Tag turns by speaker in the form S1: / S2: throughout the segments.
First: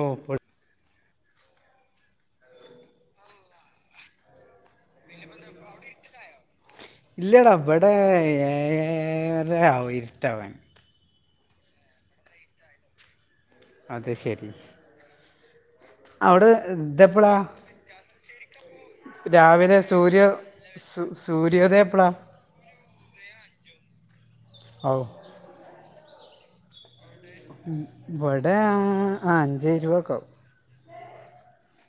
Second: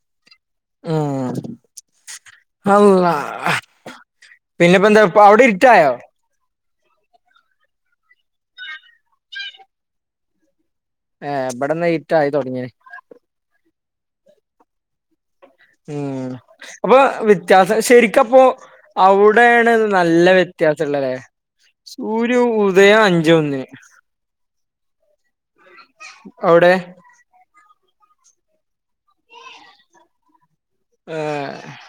S1: ഓ പ
S2: ആഹ് അല്ലാഹ് പിന്നെപ്പോന്താ അവിടെ ഇര്ട്ടായോ
S1: ഇല്ലടാ ഇവിടെ ഏയാരാ ആവും ഇരുട്ടാവാൻ.
S2: ഏ ഇബടെ ന്ന ഇരുട്ടായി തുടങ്ങിണ്
S1: അത് ശരി
S2: ഉം
S1: അവിടെ
S2: അപ്പൊ
S1: ഇതെപ്പളാ
S2: വ്യത്യാസം ശരിക്കപ്പോ അവിടെയാണ്
S1: രാവിലെ സൂര്യ
S2: നല്ല
S1: സു-
S2: വ്യത്യാസംള്ളല്ലേ
S1: സൂര്യോദയം എപ്പളാ
S2: സൂര്യ ഉദയം അഞ്ച് ഒന്ന്
S1: [unintelligible]
S2: അവിടെ
S1: ഇഹ് ഇവിടെ അ അഞ്ച് ഇരുപത് ഒക്കെ ആവും
S2: ആഹ് ആഹ്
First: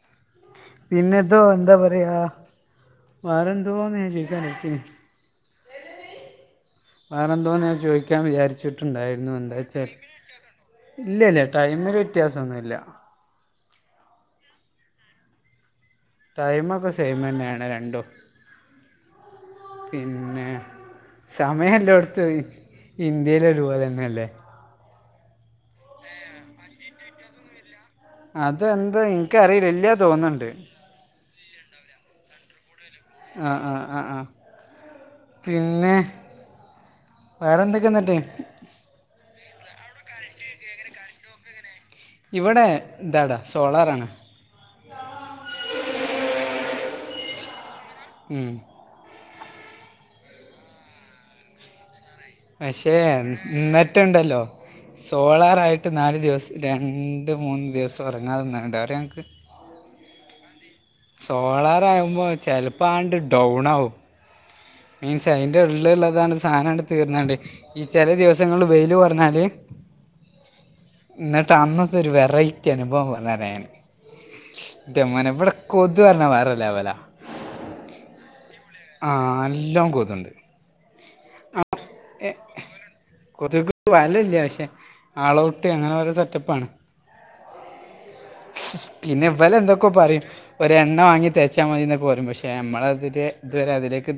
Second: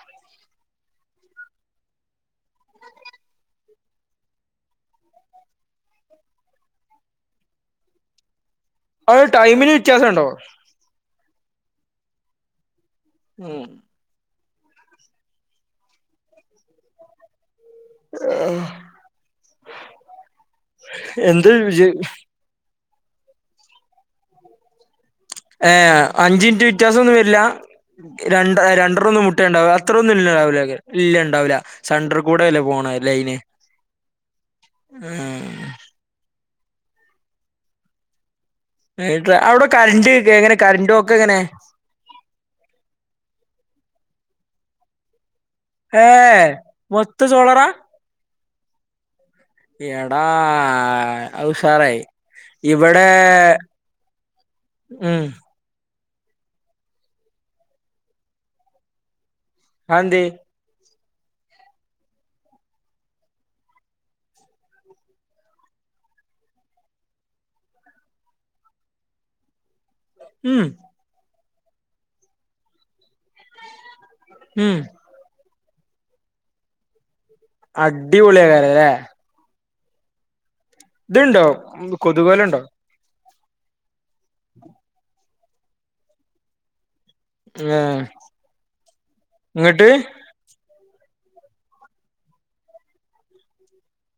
S1: പിന്നെത്തോ എന്താ പറയാ വേറെന്തോവാന്ന് ചോയ്ക്കാൻ വിചാ [unintelligible] വേറെന്തോന്ന് ഞാൻ ചോയ്ക്കാൻ വിചാരിച്ചി
S2: അവിടെ ടൈമിന് വ്യത്യാസൊണ്ടോ
S1: ഇല്ല ഇല്ല ടൈമില് വ്യത്യാസമൊന്നുല്ല
S2: ഉം
S1: ടൈമൊക്കെ സെയിമുതന്നെയാണ് രണ്ടും പിന്നെ
S2: എന്ത്
S1: സമയ എല്ലാം എടുത്തു പോയി ഇന്ത്യല് ഒരുപോലന്നേ അല്ലേ
S2: ഏഹ് അഞ്ചിനിറ്റ് വ്യത്യാസൊന്നും വരില്ല ര രണ്ടര
S1: അതെന്തോ
S2: രണ്ടൊന്നും
S1: എനിക്കറിയില്ല
S2: മുട്ടയുണ്ടാവും അത്രയൊന്നും ഇല്ല
S1: തോന്നുന്നുണ്ട്
S2: രാവിലെ ഒക്കെ ഇല്ല ഉണ്ടാവൂല സെട്രാ ർകൂടെ അല്ലേ പോണാത
S1: ആഹ് ആഹ് ആഹ്
S2: ലൈന്
S1: പിന്നെ വേറെ എന്തൊക്കെന്നിട്ട്
S2: വീട്ടില അവിടെ കറണ്ട് ക്കെ എങ്ങനെ കറന്റുപോക്കെങ്ങനെ
S1: ഇവിടെ ഇതാടാ സോളാറാണ്
S2: ഏഹ് മൊത്തം സോളാറാ
S1: ഉം
S2: എടാ അത് ഉഷാറായി
S1: പക്ഷേ
S2: ഇവിടെ
S1: ഇന്നട്ടൊണ്ടല്ലോ
S2: ഉം
S1: സോളാറ [unintelligible] മ നാല് ദിവസം നാല് ദിവസ രണ്ട് മൂന്ന് ദിവസം ഉറങ്ങാതെന്നണ്ട് അറിയോ ഞങ്ങക്ക്
S2: അത് എന്തേയ്‌
S1: സോളാറാകുമ്പോ ചെലപ്പോ ആണ്ട് ഡൗണാവും മീൻസ് അതിന്റെ ഉള്ളിലുള്ളതാണ് സാധനങ്ങൊട് തീർന്നണ്ട് ഈ ചില ദിവസങ്ങളില് വെയില് കുറഞാല്
S2: ഉം
S1: ന്നിട്ട് അന്നത്തെ ഒരു വെറൈറ്റി അനുഭവം പറയാന്
S2: ഇം
S1: മനെ ഇവിടെ കൊതു പറഞ്ഞാ വേറലവല
S2: അടിപൊളിയ് ക്കാര്യം ലേ
S1: ആ നാല്ലൊ കൊതുണ്ട്
S2: ഇത്ണ്ടോ
S1: കൊതു വല ഇല്ല പക്ഷെ ആളഔട്ട് അങ്ങനെ ഒരു സെറ്റപ്പണ്
S2: ഏ
S1: പിന്നെ ഇവലെ
S2: ഇങ്ങട്ട്
S1: എന്തൊക്കെ പറയും ഒ രഎണ്ണ വാങ്ങി തേച്ചാൽ മതി എന്നൊക്കെ പോരും പക്ഷെ നമ്മളതി ഇതുവരെ അതിലേക്ക്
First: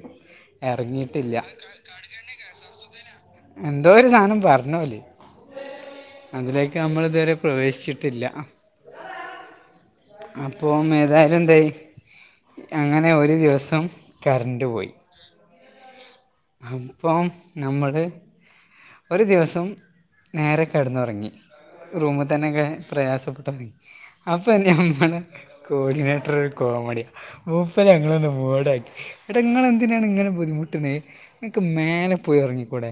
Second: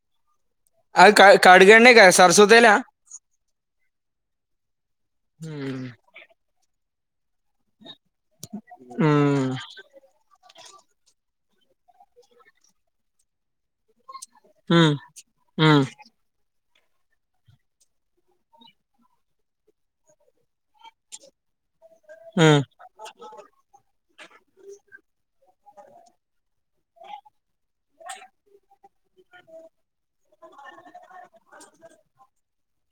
S2: അ
S1: ഇറങ്ങിയിട്ടില്ല
S2: കാടുകണ്ണെക്ക സരസ്വതയിലാ
S1: എന്തോ ഒരു സാധനം പറഞ്ഞോല്
S2: ഇം
S1: അതിലേക്ക് നമ്മൾ ഇതുവരെ പ്രവേശിച്ചിട്ടില്ല
S2: ഇം
S1: അപ്പംമേ ഏതായാലും എന്തയ് അങ്ങനെ ഒരു ദിവസം കറണ്ട് പോയി
S2: ഇംമം
S1: അപ്പം നമ്മൾ ഒരു ദിവസം നേരെ കിടന്നുറങ്ങി റൂമ
S2: ഉം
S1: തന്നെക്ക പ്രയാസപ്പെട്ടു അപ്പൊ നമ്മളെ കോർഡിനേറ്റർ ഒരു കോമഡി മൂപ്പര് അഞങ്ങളൊന്ന് മൂടാക്കി എട നിങ്ങൾ എന്തിനാണ് ഇങ്ങന ബുദ്ധിമുട്ട്ണ് എക്ക് മേലെ പോയി ഇറങ്ങിക്കൂടെ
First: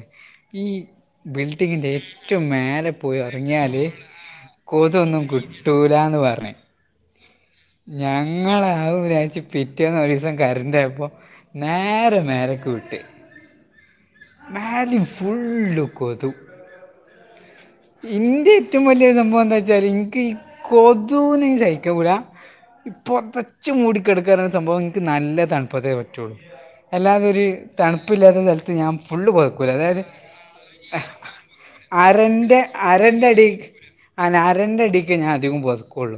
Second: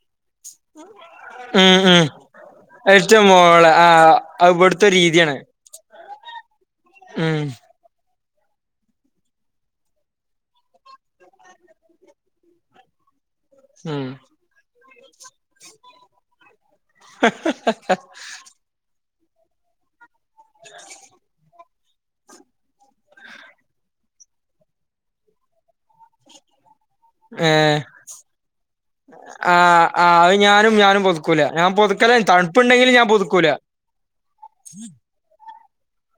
S1: ഈ
S2: ഉം
S1: ബിൽഡിങ്ങിന്റെ
S2: ഉം
S1: ഏറ്റവും മേലേ
S2: ഏറ്റ
S1: പോയി
S2: മോളെ
S1: ഉറങ്ങിയാല്
S2: ആ അത് ഇവിടുത്തെ
S1: കൊതൊന്നും
S2: രീതിയാണ്
S1: കത്തുലന്ന് പറഞ്ഞേ
S2: ഉം
S1: ഞങ്ങള ആ വിരാച്ച പിറ്റേന്ന് ഒരു ദിവസം കരണ്ടോയപ്പോ നേരെ മേലക് വിട്ട്
S2: ഉം
S1: മാലിം ഫുൾകെ തു
S2: ആഹ ഹ
S1: എന്റെ ഏറ്റവും വലിയ സംഭവം എന്താ വച്ചാൽ എനിക്ക് ഈ കൊതുന സഹി കൂല ഇപ്പൊ പെതച്ച് മൂടിക്കിടക്കണ് സംഭവം എനിക്ക് നല്ല തണുപ്പത്തയേ പറ്റുള്ളൂ അല്ലാതെൊരു
S2: ഏ
S1: തണുപ്പില്ലാത്ത സ്ഥലത്ത് ഞാൻ ഫുള്ള് പെത ക്കൂല അതായത്
S2: പൊതുകില്ല തണുപ്പ് ഇണ്ട ങ്കിൽ
S1: അരന്റെ അടി അന അരന്റെറെ അടിക്ക് ഞാൻ അധികം പോത ക്കൊളു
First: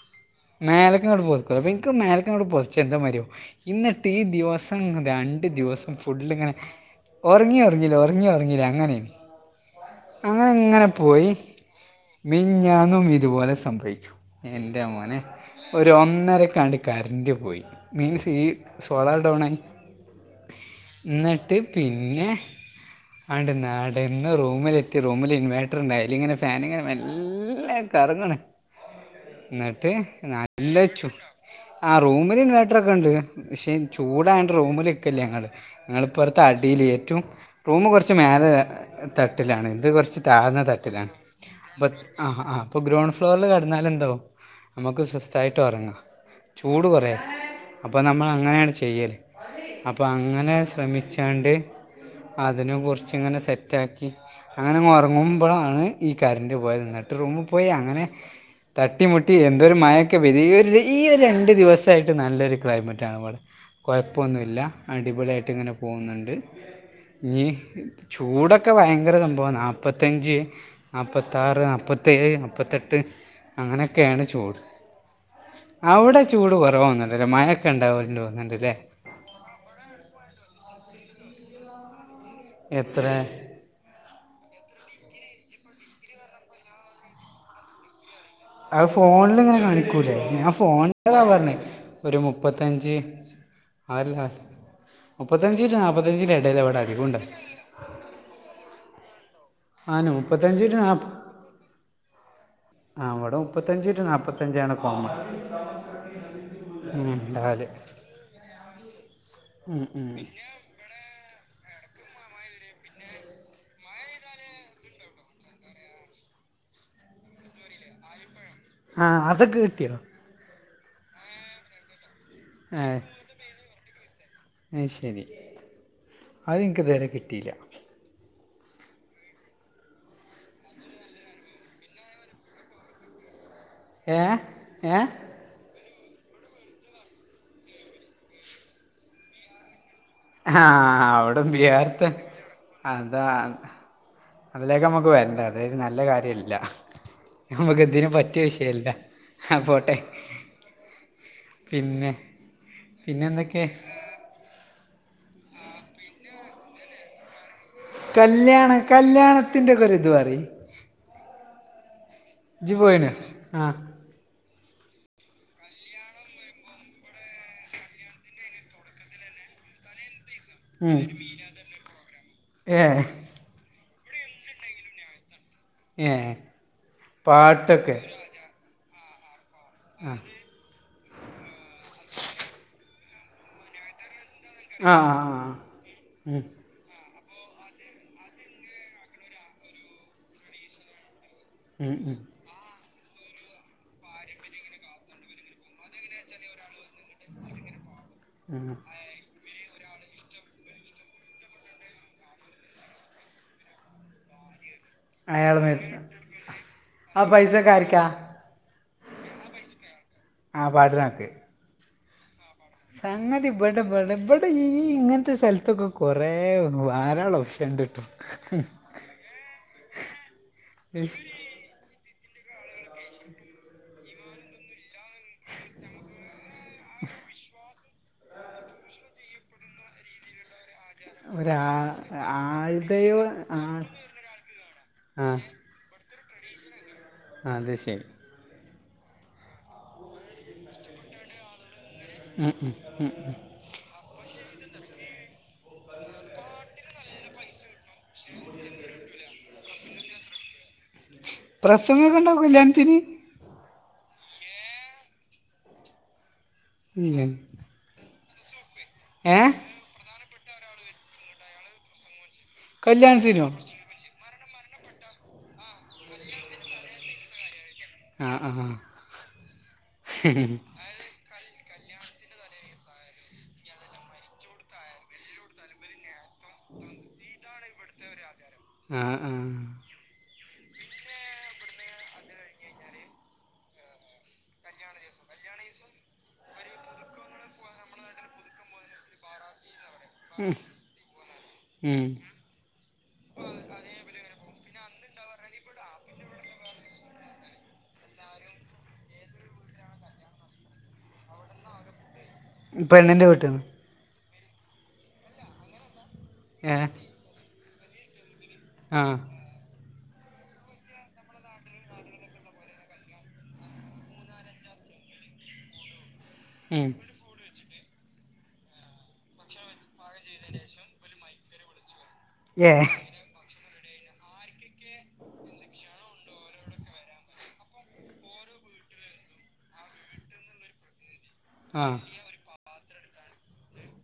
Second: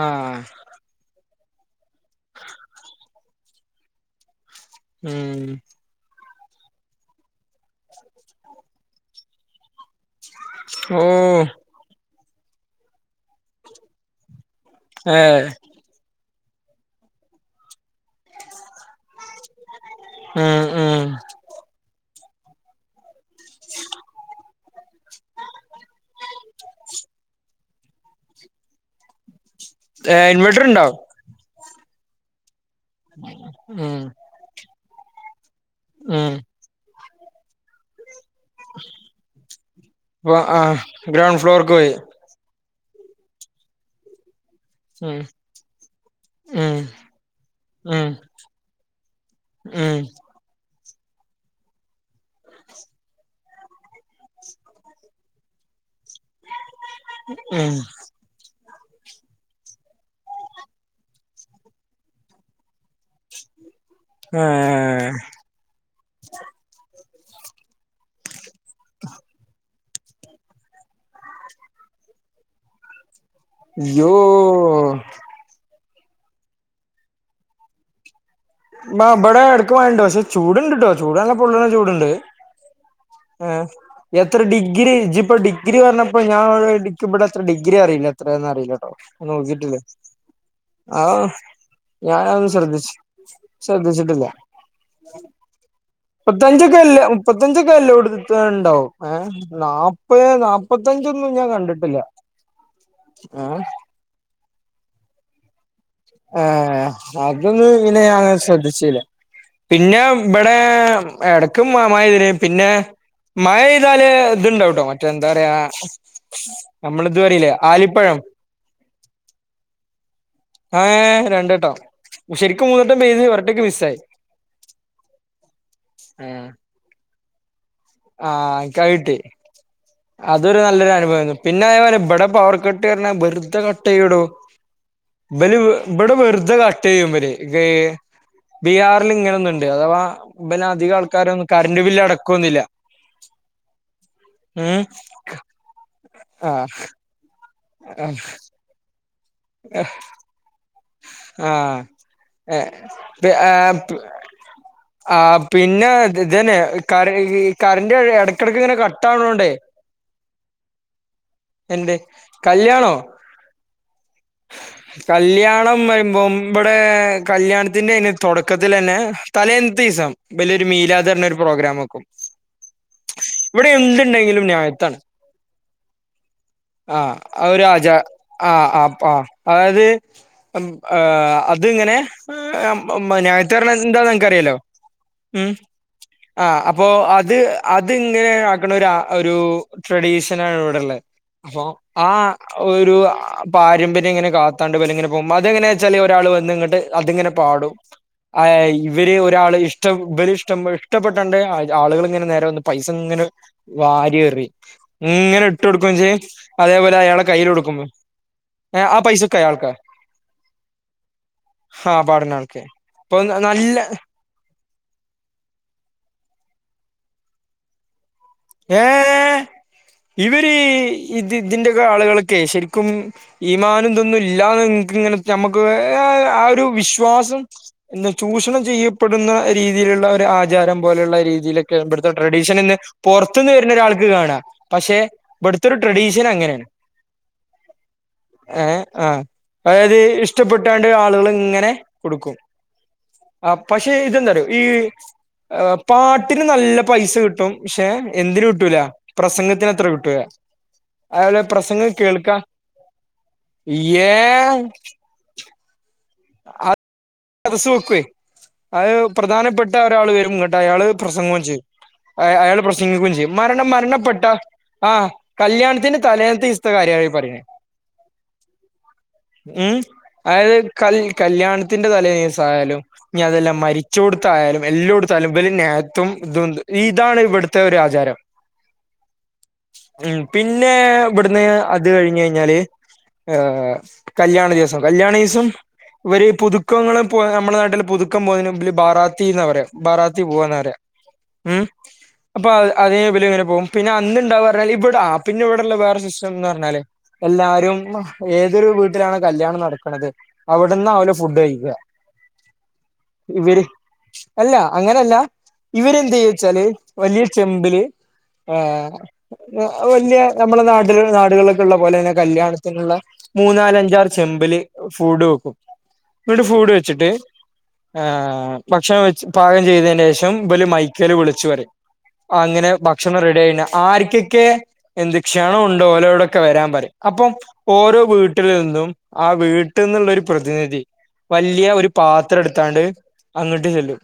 S2: ആഹ
S1: മേലക് പോത ച്ച മേലക് പോതച്ചാൽഎന്തോ മതിരിയാവും ഇന്ന്ട്ട് ദിവസം മം
S2: ഉം
S1: രണ്ട്ദിവസം ഫുൾങ്ങനെ ഒറങ്ങി ഒറങ്ങില്ല ഒറങ്ങി ഒറങ്ങില്ല അങ്ങനെയു നു അങ്ങനെ ഇങ്ങനെ
S2: ഓ
S1: പോയി മിഞ്ഞാന്നും ഇതുപോലെ സംഭവിക്കു എന്റെമോനെ
S2: ഏഹ്
S1: ഒ രുഒന്നരക്കാണ്ട് കരന്റ് പോയി മീൻസ് ഈ സോളാർ ഡൗൺ ആയി
S2: ഉം ഉം
S1: എന്നിട്ട് പിന്നെ അണ്ട് നടന്ന് റൂമിലെത്തി റൂമിൽ ഇൻവേട്ട് ഇന്നയ്ൽ ഇങ്ങനെ ഫാനിങ്ങനെ മെല്ല കറങ്ങാണ് എന്നിട്ട്
S2: ഏഹ് ഇൻവെർട്ടർ
S1: നല്ല
S2: ഉണ്ടോ
S1: ചു ആ റൂമില് ഇൻവേട്ടർ ഒക്കെ ഉണ്ട് പക്ഷേ
S2: ഉം
S1: ചൂടായ റൂമില് ഇക്കലില്ല ങ്ങള് ഞങ്ങളി
S2: ഉം
S1: ഇപ്പറത്തെ അടിൽ ഏറ്റവും റൂമ് കുറച്ച് മേലെ തട്ടിലാണ് ഇത് കുറച്ച്
S2: അപ്പൊ
S1: താന്ന
S2: ആഹ്
S1: തട്ടിലാണ്
S2: ഗ്രൗണ്ട് ഫ്ലോർക്ക് പോയി
S1: ബാത്ത് ആ ആ് അപ്പൊ ഗ്രൗണ്ട് ഫ്ലോറിൽകടന്നാൽ എന്താവും നമുക്ക്
S2: ഉം
S1: സ്വസ്ഥായിട്ട് ഉറങ്ങാം
S2: ഉം
S1: ചൂട് കുറയാ അപ്പോൾ
S2: ഉം
S1: നമ്മൾ അങ്ങനെയാണ് ചെയ്യല്
S2: ഉം
S1: അപ്പോം അങ്ങനെ ശ്രമിച്ചാണ്ട് അതിനെ കുറിച്ച് ഇങ്ങനെ സെറ്റ് റ്റാക്കി അങ്ങനെ ഉറങ്ങുമ്പോഴാണ് ഈ കറൻറ് പോയത് ഇനട്ട് റൂമിൽ പോയി
S2: ഉം
S1: അങ്ങനെ തട്ടിമുട്ടി എന്തോ ഒരു മഴൊക്കെ പെയതി ഈ ഒരു രണ്ടു ദിവസായിട്ട് നല്ലൊരു ക്ലൈമറ്റ് [unintelligible] കൊഴപ്പൊന്നുല്ല
S2: ഏഹ്
S1: അടിപൊളിയായിട്ട് ഇങ്ങനെ പോകുന്നുണ്ട്. ഇനി ചൂടൊക്കെ ഭയങ്കര സംഭവ മുപ്പത്തഞ്ച്, നാപ്പത്താറ്, നപ്പത്തേഴ്, മുപ്പത്തെട്ട്
S2: യ്യോ
S1: അങ്ങനൊക്കാണ് ചൂട്. അവ്ടെ ചൂട് കുറവാതോന്നുല്ലേ മയൊക്കെ ഉണ്ടാവന്നുണ്ട്ല്ലേ
S2: ന്നാ ബ്ട എട്ക്ക് മഴണ്ട് പക്ഷെ ചൂടുണ്ട്ട്ടോ ചൂട് നല്ല പൊള്ളണ ചൂടുണ്ട്
S1: എത്രെ?
S2: എത്ര ഡിഗ്രി? ഇജിപ്പോ ഡിഗ്രി പറഞ്ഞപ്പോ ഞാൻവിടെ എക്കുമ്പടെ എത്ര ഡിഗ്രി ആന്ന് അറിയില്ല. അത്ര
S1: അത്
S2: അറിയില്ലട്ടോ. ഒന്നു
S1: ഫോണിൽ ഇങ്ങനെ
S2: നോക്കിട്ട് വിളി.
S1: കാണിക്കൂലേ ഞാൻ
S2: ആ
S1: ഫോണിലതാ പറഞ്ഞേ ഒരു
S2: ഞാനതൊന്ന് ശ്രദ്ധിച്ചു
S1: മുപ്പത്തഞ്ച് അതല്ല
S2: ശ്രദ്ധിച്ചിട്ടില്ല.
S1: മുപ്പത്തഞ്ച് ടു നാൽപ്പത്തഞ്ചിൻ്റെ ഇടയിൽ അവിടെ
S2: മുപ്പത്തഞ്ചക്കല്ലേ
S1: അധികം ഉണ്ട്
S2: മുപ്പത്തഞ്ച ഇതല്ലോട്തു ഇത്രണ്ടാവും ഏ
S1: ആണ്
S2: നാപ്പെ
S1: മുപ്പത്തഞ്ച്
S2: നാല്പ്പത്തഞ്ചൊന്നും ഞാൻ കണ്ടിട്ടില്ല.
S1: അവിടെ
S2: ഏഹ്
S1: മുപ്പത്തഞ്ച് ടു നാപ്പത്തഞ്ചാണ് കോമൺ [inaudible]
S2: ആഹ്
S1: ഉണ്ടാവല്
S2: അതൊന്നും ങ്ങിനെ ഞാൻ ശ്രദ്ധിച്ചില്ല.
S1: ഉം,
S2: പിന്നെ
S1: ഉം.
S2: ബ്ടെ എടക്കും മയ പെയ്തിന് പിന്നെ മഴെയ്താല് ഇതുണ്ടാകട്ടോ മറ്റേ എന്താ പറയാ നമ്മള്തുപറീല്ലേ ആലിപ്പഴം
S1: ആ അതൊക്ക കിട്ട്യോ?
S2: ഏയ് രണ്ടട്ടം. ശരിക്കും മൂന്നട്ടം പെയ്ത് ഒരട്ടക്ക് മിസ്സായി
S1: ആയെ ശെരി അത്ഞങക്ക്തരെ കിട്ടീല്ല
S2: ആഹ് [unintelligible] അതൊരു നല്ലൊരനുഭവാരുന്നു. പിന്നെ ഇവിടെ പവർ കട്ട് വരാണെ വെറ്തെ കട്ട്
S1: ഏഹ് ഏഹ്
S2: ഇവല് വ്ടെ വെറുതെ കട്ട് ചെയ്യും ഇവല് ബീഹാറിൽ ഇങ്ങനൊന്ന്‌ണ്ട് അഥവാ ഇബല് അധികം
S1: ആഹ് അവിട
S2: ആൾക്കാരൊന്നും കറണ്ട് ബില്ല്
S1: ബീയർത്തെ
S2: അടക്കൊന്നുല്ല
S1: അതാ
S2: ഉം
S1: അതിലേക്ക നമ്മക്ക് വരണ്ടേ അതൊരു നല്ല കാര്യല്ല.
S2: ആഹ്
S1: നമുക്ക് ഇതിന് പറ്റിയ വിഷയല്ല. ആ പോട്ടെ പിന്നെ പിന്നെ എന്തൊക്കെ
S2: [unintelligible] ആ പിന്നെ ഇതന്നെ കറി കറൻഡ് ഇടക്കിടക്ക്
S1: കല്യാണ
S2: ഇങ്ങനെ കട്ട് ആവണോണ്ടേ
S1: കല്യാണത്തിൻ്റെ ഒക്കെ ഒരിത് പറയ്
S2: എന്റെ
S1: ഇജ്ജ്
S2: കല്യാണോ
S1: പോയിനോ ആ
S2: കല്യാ ളം വരുമ്പോ. ഇവ്‌ടെ കല്യാണത്തിന്റെ തുടക്കത്തിലന്നെ തലേന്ന്ത്തിസം വലിയൊരു
S1: ഉം
S2: മീലാദ്ന്നർഞ്ഞ ഒരു പ്രോഗ്രാമെക്കും.
S1: ഏ
S2: ഇവിടെ എന്തുണ്ടെങ്കിലും ന്യായത്താണ്.
S1: ഏ
S2: ആഹ് അതൊചാ
S1: പാട്ടൊക്കെ
S2: ആഹ് ആപ്പാ അതായത് അത്ങ്ങനെ ന്യായത്ത്ന്നർഞ്ഞ എന്താനെക്കറിയാല്ലോ
S1: ആ ആ ആ
S2: ഉം
S1: ഉം
S2: ആഹ് അ അപ്പോ അത് അതിങ്ങനെ ആക്കണ ഒരു ട്രഡീഷനാണ് ഇവിടോളെ അപ്പൊ
S1: ഉം
S2: ആ
S1: ഉം
S2: ഒരു പാരമ്പര്യം ഇങ്ങനെ കാത്താണ്ട് വെല്ങ്ങനെ [unintelligible] വെച്ചാല് ഒരാൾ വന്ന്‌ ഇങ്ങട് അതിങ്ങനെ പാടും. ഇവര് ഒ ഒരാള് ഇഷ്ടം ബലിഷ്ടം ഇഷ്ടപ്പെട്ടണ്ട് ആളുകൾ ഇങ്ങനെ നേരെ വന്ന് പൈസ ഇങ്ങനെ വാരിയെറി ഇങ്ങനെ
S1: അയാൾ
S2: ഇട്ട്
S1: മരി
S2: കൊടുക്കുചെയ്യും അതേപോലെ
S1: ആ
S2: അയാൾടെ കൈൽ
S1: പൈസ ഒക്കെ
S2: കൊടുക്കുമ്പോ
S1: ആർക്കാ
S2: ആ പൈസൊക്കെ അയാൾക്കാ
S1: ആ പാടിനക്ക്
S2: ആഹ് പഠനൊക്കെ
S1: സംഗതി ബടബട ബ ഈ ഇങ്ങൻത്തെ സ്ഥലത്തൊക്കെ കൊറേ വാരാള്ളെ ഒപ്ഷനിണ്ടിട്ടൊ
S2: ഏഹ് ഇവരീ ഇത് ഇതിന്റെക്കെ ആളുകൾക്കെ ശരിക്കും ഈമാനും ഇതൊന്നും ഇല്ലാ ഇങ്ങനെ ഞമക്ക് ആ ഒരു വിശ്വാസം [unintelligible] ചൂഷണം ചെയ്യപ്പെടുന്ന രീതിയിലുള്ള ഒരു ആചാരം. പോലുള്ള
S1: ഒരാ
S2: രീതിയിലൊക്കെ ഇവിടുത്തെ ട്രഡീഷൻന്ന്
S1: ആൾദയോ
S2: പുറത്തുനിന്ന്
S1: ആ
S2: വരുന്ന ഒരാൾക്ക് കാണാം പക്ഷെ
S1: ആ
S2: ഇവിടെത്തെ ഒരു ട്രഡീഷൻ അങ്ങനെയാണ്.
S1: അത് ശെരി.
S2: ഏഹ് ആഹ് അതായത് ഇഷ്ടപ്പെട്ടാണ്ട് ആളുകൾ ഇങ്ങനെ കൊടുക്കും ആ പക്ഷെ ഇതെന്തറിയോ ഈ പാട്ടിന് നല്ല പൈസ കിട്ടും. പക്ഷെ എന്തിന് കിട്ടൂല പ്രസംഗത്തിന് അത്ര കിട്ടൂല. അലെ പ്രസംഗം
S1: പ്രസംഗമൊക്കെ
S2: കേൾക്ക
S1: ഉണ്ടാവും കല്യാണത്തിന്
S2: ഉയ്യേ ആ
S1: ഏയ്
S2: സ് വെക്കുയ് അത് പ്രധാനപ്പെട്ട ഒരാൾ വരും നിട്ട് അയാള് പ്രസംഗവും ചെയ്യും. അയാൾ പ്രസംഗിക്കും ചെയ്യും
S1: കല്യാണത്തിനോ
S2: മരണം മരണപ്പെട്ടാ ആഹ് കല്യാണത്തിന് തലേന്നത്തെ ഇസ്ത്തെ കാര്യവാ പറയണേ
S1: ആ ആ ആ
S2: ഉം അതത് കല് കല്യാണ ത്തിന്റെ തലേസായാലും ഇനി അതെല്ലാം മരിച്ചൊടുത്തായാലും എല്ലോ ടുത്തായാലും ഇവരെന്നെ തും തുണ്ട്. ഇതാണ് ഇവിടുത്തെ ഒരു ആചാരം
S1: മം മം
S2: ഉം പിന്നെ ഇവിടുന്ന് അത് കഴിഞ്ഞ് കഴിഞ്ഞാല് ഹ് കല്യാണ ദിവസം കല്യണീസം ഇവര് പുതുക്ക പുക്കങ്ങൾ നമ്മുടെ നാട്ടിൽ പുതുക്കം പോകതിനന് ബറാത്തി എന്ന് പറ ബാറ ത്തി പോവന്നറിയ ഉം അപ്പൊ അതേതില് ഇങ്ങനെ പോവും പിന്നെ അന്ന് എന്താന്ന് പറഞ്ഞാൽ ഇവിടെ ആ പിന്നെ ഇവിടെള്ള വേറെ സിസ്റ്റം എന്ന് പറഞ്ഞാൽ എല്ലാരും ഏതൊരു വീട്ടിലാണ് കല്യാണം നടക്കണുന്നത് അവിടുന്ന് ആവൂല ഫുഡ് കഴി ല്ല
S1: പെണ്ണിൻ്റെ വീട്ടിൽ
S2: ഇവര്
S1: നിന്ന്
S2: അല്ല അങ്ങനല്ല ഇവരെന്ത് ചെയ്യും വച്ചാല്
S1: ഏ
S2: വലിയ ചെമ്പില് ആഹ്
S1: ആ
S2: വലിയ നമ്മളെ നാട്ട നാടുകൾക്കുള്ള പോലെ തന്നെ കല്യാണത്തിനുള്ള മൂന്നാല് അഞ്ചാറ് ചെമ്പില് ഫൂഡ് വെക്കും. എന്നീട്ട് ഫൂഡ്
S1: ഉം.
S2: വെച്ചിട്ട് ഏ ഭക്ഷണം വെ പാകം ചെയ്തതിന് ശേഷം ഇവല് മൈക്കല് വിളിച്ചു പറയും അങ്ങനെ
S1: ഏ
S2: ഭക്ഷണം റെഡി ആയിന ആർക്കൊക്കെ എന്ത് ക്ഷണം ഉണ്ടോ ഓലോടൊക്കെ വരാൻ പറയും അപ്പം ഓരോ വീട്ടിൽ നിന്നും ആ വീട്ടിൽന്ന് ഇള്ള ഒരു പ്രതിനിധി വലിയ
S1: ആ
S2: ഒരു പാത്രം എടുത്താണ്ട് അങ്ങോട്ട് ചെല്ലും.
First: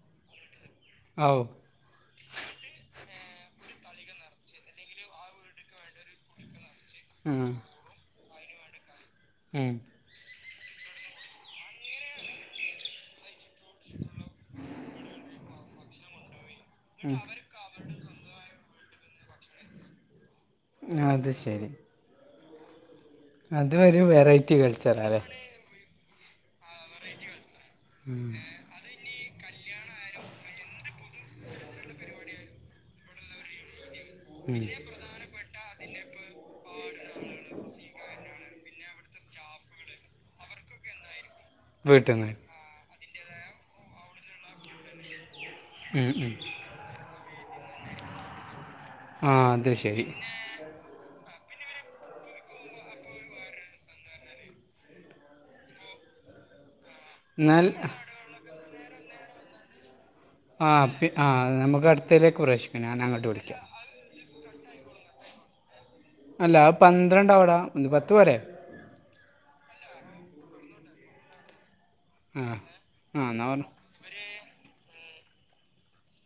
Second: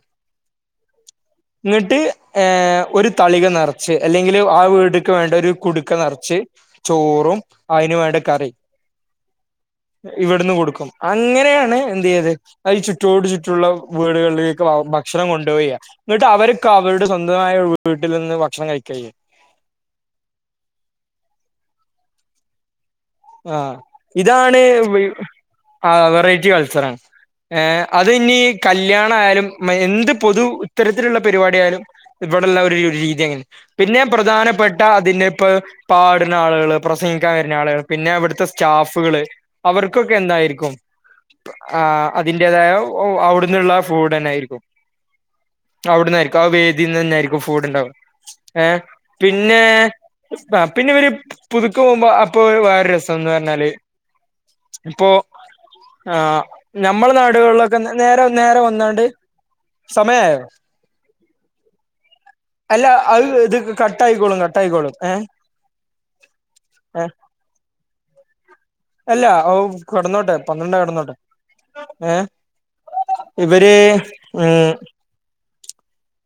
S1: ആവൂ
S2: ഇങ്ങിട്ട് ഏഹ ഒരു തളിക നിറച്ച് അല്ലെങ്കിൽ ആഹ് വീട്ടക്ക് വേണ്ട ഒരു കുടുക്ക നിറച്ച്
S1: ആ
S2: ചോറും
S1: ഉം.
S2: അതിനു വേണ്ട കറിയും
S1: ഉം
S2: ഇവിടുന്ന് കൊടുക്കും അങ്ങനെയാണ് എന്ത് ചെയ്യത് ചുറ്റോട് ചുറ്റുള്ള വീടുകളിലേക്ക് ഭക്ഷണം കൊണ്ടുവോയ്യ എന്നിട്ട് അവർക്കൊ അവരുടെ സ്വന്തമായ വീട്ടിൽ നിന്ന് ഭക്ഷണം കഴിക്കാ ചെയ്യാ
S1: അത് ശരി അത്
S2: ആഹ്
S1: ഒരു വെറൈറ്റി
S2: ഇതാണ് വീ
S1: കൾച്ചറാ അല്ലേ
S2: ആഹ് വെറൈറ്റി കൾച്ചറാണ് അത്
S1: ഉം.
S2: ഇനി കല്യാണ ആയാലും എന്ത് പൊതു ഇത്തരത്തിലുള്ള പരിപാടിയായാലും ഇവടെല്ല ഒരു രീതി അങ്ങനെ പിന്നെ
S1: ഉം.
S2: പ്രധാനപ്പെട്ട അതിന്റെ ഇപ്പ പാടുന്ന ആളുകൾ പ്രസംഗിക്കാൻ വരുന്ന ആളുകൾ പിന്നെ അവിടുത്തെ സ്റ്റാഫുകള് അവർക്കൊക്കെ എന്തായിരിക്കും ആഹ്
S1: വീട്ടിൽ നിന്ന്
S2: അതിന്റെതായ അവിടന്നുള്ള ഫൂഡ് തന്ന ആയിരിക്കും.
S1: ഉം ഉം
S2: അവിടന്നായിരിക്കും ആ വേദിന്ന് തന്നെയായിരിക്കും ഫൂഡ് ഉണ്ടാവും ഏ
S1: ആ
S2: പിന്നെ
S1: അത് ശരി
S2: ആഹ് പിന്നെ ഇവര് പുതുക്ക പോകുമ്പോ അപ്പൊ ഇവര് വേറെ ഒരുരസന്ന് പറഞ്ഞാല് ഇപ്പൊ ആഹ് ഞമ്മളെ
S1: എന്നാൽ
S2: നാടുകളിലൊക്കെ നേരെ നേരെ വന്നക്കാണ്ട് സമയമായോ
S1: ആഹ് പി ആഹ് നമുക്ക് അടുത്തലേക്ക് പ്രവേശിക്കാം
S2: അല്ല
S1: ഞൻ അങ്ങോട്ട്
S2: അത് ഇത്
S1: വിളിക്കാം
S2: കട്ടായിക്കോളും കട്ടായിക്കോളും ഏഹ്
S1: അല്ല അത് പന്ത്രണ്ട് അവിട പത്ത് പോരെ
S2: അല്ല ഓ കിടന്നോട്ടെ പന്ത്രണ്ട കിടന്നോട്ടെ ഏഹ്
S1: ആ ആ എന്നാ പറഞ്ഞു
S2: ഇവര് ഉം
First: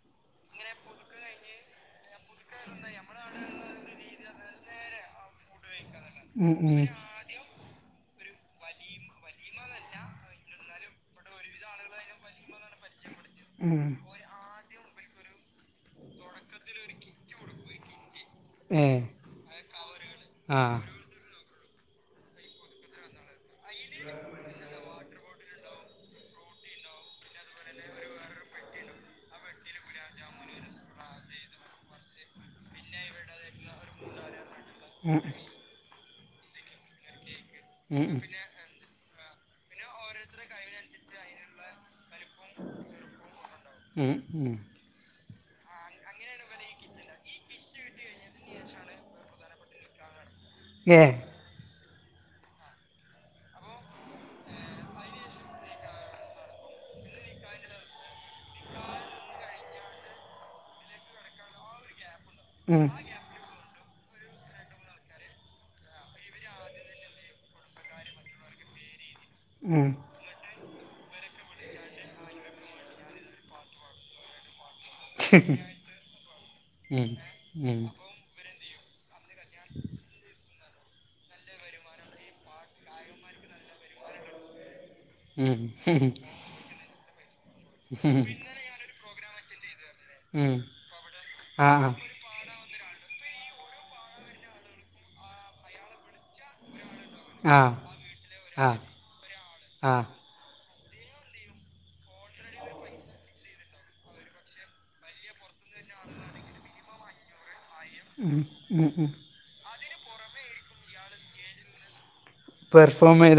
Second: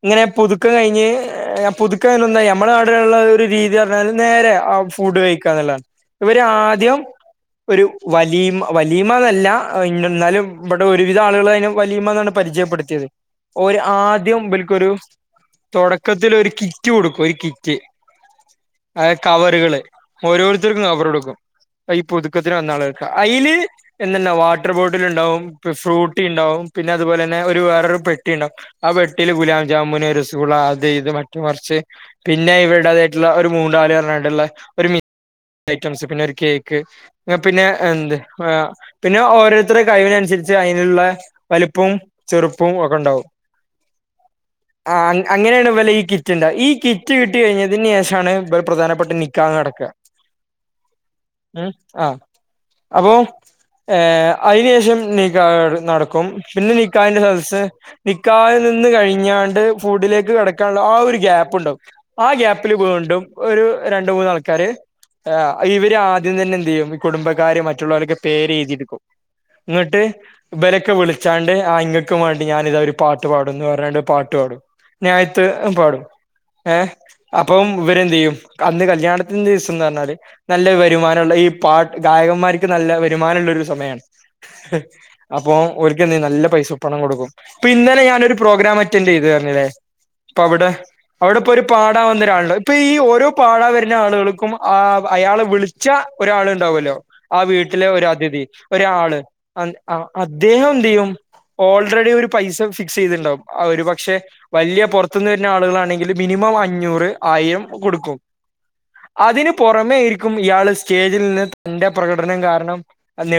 S2: ഇങ്ങനെ പുതുക്കം കഴിഞ്ഞ് പുതു നമ്മുടെ അവിടെ ഉള്ള ഒരു രീതി പറഞ്ഞാല് നേരെ ആഹ് ഫുഡ് കഴിക്കാന്നുള്ളതാണ് ഇവര്
S1: ഉം
S2: ആദ്യം ഒരു വലിയമ്മ വലിയമ്മ എന്നല്ല എന്നാലും ഇവിടെ ഒരുവിധം ആളുകൾ അതിനെ വലിയമ്മ എന്നാണ് പരിചയപ്പെടുത്ത ത്തിയത്
S1: ഉം
S2: ഒരു
S1: ഉം
S2: ആ അതികം ഇവൾക്കൊരു ഒരു തുടക്കത്തി ഒരു കിറ്റ് കൊടുക്കും ഒരു കിറ്റ്
S1: ഏ
S2: അതെ കവറുകൾ
S1: ആ
S2: ഓരോരുത്തർക്കും കവർ കൊടുക്കും ഈ പുതുക്കത്തിന് വന്ന ആളുകൾക്ക് അതില് എന്തന്നാ വാട്ടർ ബോട്ടിൽ ഉണ്ടാവും ഫ്രൂട്ടി ഉണ്ടാവും പിന്നെ അതുപോലെ തന്നെ ഒരു വേറൊരു പെട്ടി ഉണ്ടാവും ആഹ് പെട്ടിയില് ഗുലാബ ജാമുന് രസഗുള അത് ഇത് മറ്റത് മറിച്ചെ പിന്നെ ഇവരുടേതായിട്ടുള്ള ഒരു മൂണ്ടാൾ പറഞ്ഞുകൊണ്ടുള്ള ഒരു മിന
S1: ഉം
S2: ഐറ്റംസ് പിന്നെ ഒരു കേക്ക് പിന്നെ
S1: ഉം
S2: എന്ത്
S1: ഉം. ഉം
S2: പിന്നെ ഓരോരുത്തരുടെ കഴിവിനനുസരിച്ച് അതിനുള്ള വലുപ്പം ചെറുപ്പവും ഒക്കെ ഉണ്ടാവും
S1: ഉം
S2: ആഹ് അങ്ങനെയാണ് ഇവലെ ഈ കിറ്റ് ഉണ്ടാക ഈ കിറ്റ് കിട്ടി കഴിഞ്ഞതിന് ശേഷമാണ് ഇവലെ പ്രധാനപ്പെട്ട നിക്കാഹ് നടക്കുക
S1: ഏഹ്
S2: ഉം ആഹ് അപ്പൊ ഏഹ് അതിന് ശേഷം നിക്കാഹ് നടക്കും പിന്നെ നിക്കാഹ് ന്റെ സദസ് നിക്കാഹിൽ നിന്ന് കഴിഞ്ഞ്ക്കാണ്ട് ഫുഡിലേക്ക് കടക്കാനുള്ള ആ ഒരു ഗ്യാപ്പ് ഉണ്ടാകും ആഹ് ഗ്യാപ്പിൽ
S1: ഉം
S2: വീണ്ടും ഒരു രണ്ട് മൂന്ന് ആൾക്കാര് ഇവര് ആ ദ്യം തന്നെ എന്ത് ചെയ്യും ഈ കുടുംബക്കാർ മറ്റുള്ളവരൊക്കെ പേര് എഴുതി എടുക്കും
S1: ഉം
S2: എന്നിട്ട് ഇവരൊക്കെ വിളിച്ചാണ്ട് ആഹ് ഇങ്ങൾക്ക് വേണ്ടി ഞാനിതാ ഒരു പാട്ട് പാടുന്നു പറഞ്ഞാണ്ട് പാട്ട് പാടും ഞായിത്ത് പാടും ഏഹ
S1: ഉം
S2: അപ്പ
S1: ഉം
S2: ഇവരെ എന്ത് ചെയ്യും അന്ന് കല്യാണത്തിന്റെ ദിവസം എന്ന് പറഞ്ഞാല് നല്ല വരുമാനം ഈ പാട്ട് ഗായകന്മാർക്ക് നല്ല വരുമാനമുള്ള ഒരു സമയമാണ് അപ്പൊ
S1: ഉം
S2: ഓർക്ക്
S1: ഉം
S2: എന്ത് ചെയ്യും നല്ല പൈസ നല്ല പണം കൊടുക്കും അപ്പൊ ഇന്നലെ ഞാനൊരു പ്രോഗ്രാം അറ്റൻഡ് ചെയ്തു എന്ന് പറഞ്ഞില്ലേ അപ്പ
S1: ഉം
S2: അവിടെ അവിടെ ഇപ്പൊ ഒരു
S1: ആ
S2: പാടാൻ വന്നൊരാളണ്ട് ഇപ്പ ഈ ഓരോ പാടൻ വരുന്ന ആളുകൾക്കും ആഹ് അയാള് വിളിച്ച ഒരാൾ ഉണ്ടാവല്ലോ ആഹ്
S1: ആ
S2: വീട്ടിലെ
S1: ആ
S2: ഒരു അതിഥി
S1: ആ
S2: ഒരാള്
S1: ആ
S2: അദ്ദേഹം എന്ത് ചെയ്യും ഓൾറെഡി ഒരു പൈസ ഫിക്സ് ചെയ്തിട്ടണ്ടാവും ഒരു പക്ഷെ വലിയ പുറത്തുനിന്ന് വരുന്ന ആളുകളാണെങ്കിൽ മിനിമം അഞ്ഞൂറ് ആയിരം കൊടുക്കും
S1: ഉം ഉം ഉം
S2: അതിന് പുറമെ ആയിരിക്കും ഇയാൾ സ്റ്റേജിൽ നിന്ന് തന്റെ പ്രകടനം കാര
S1: പെർഫോം ചെയ്ത്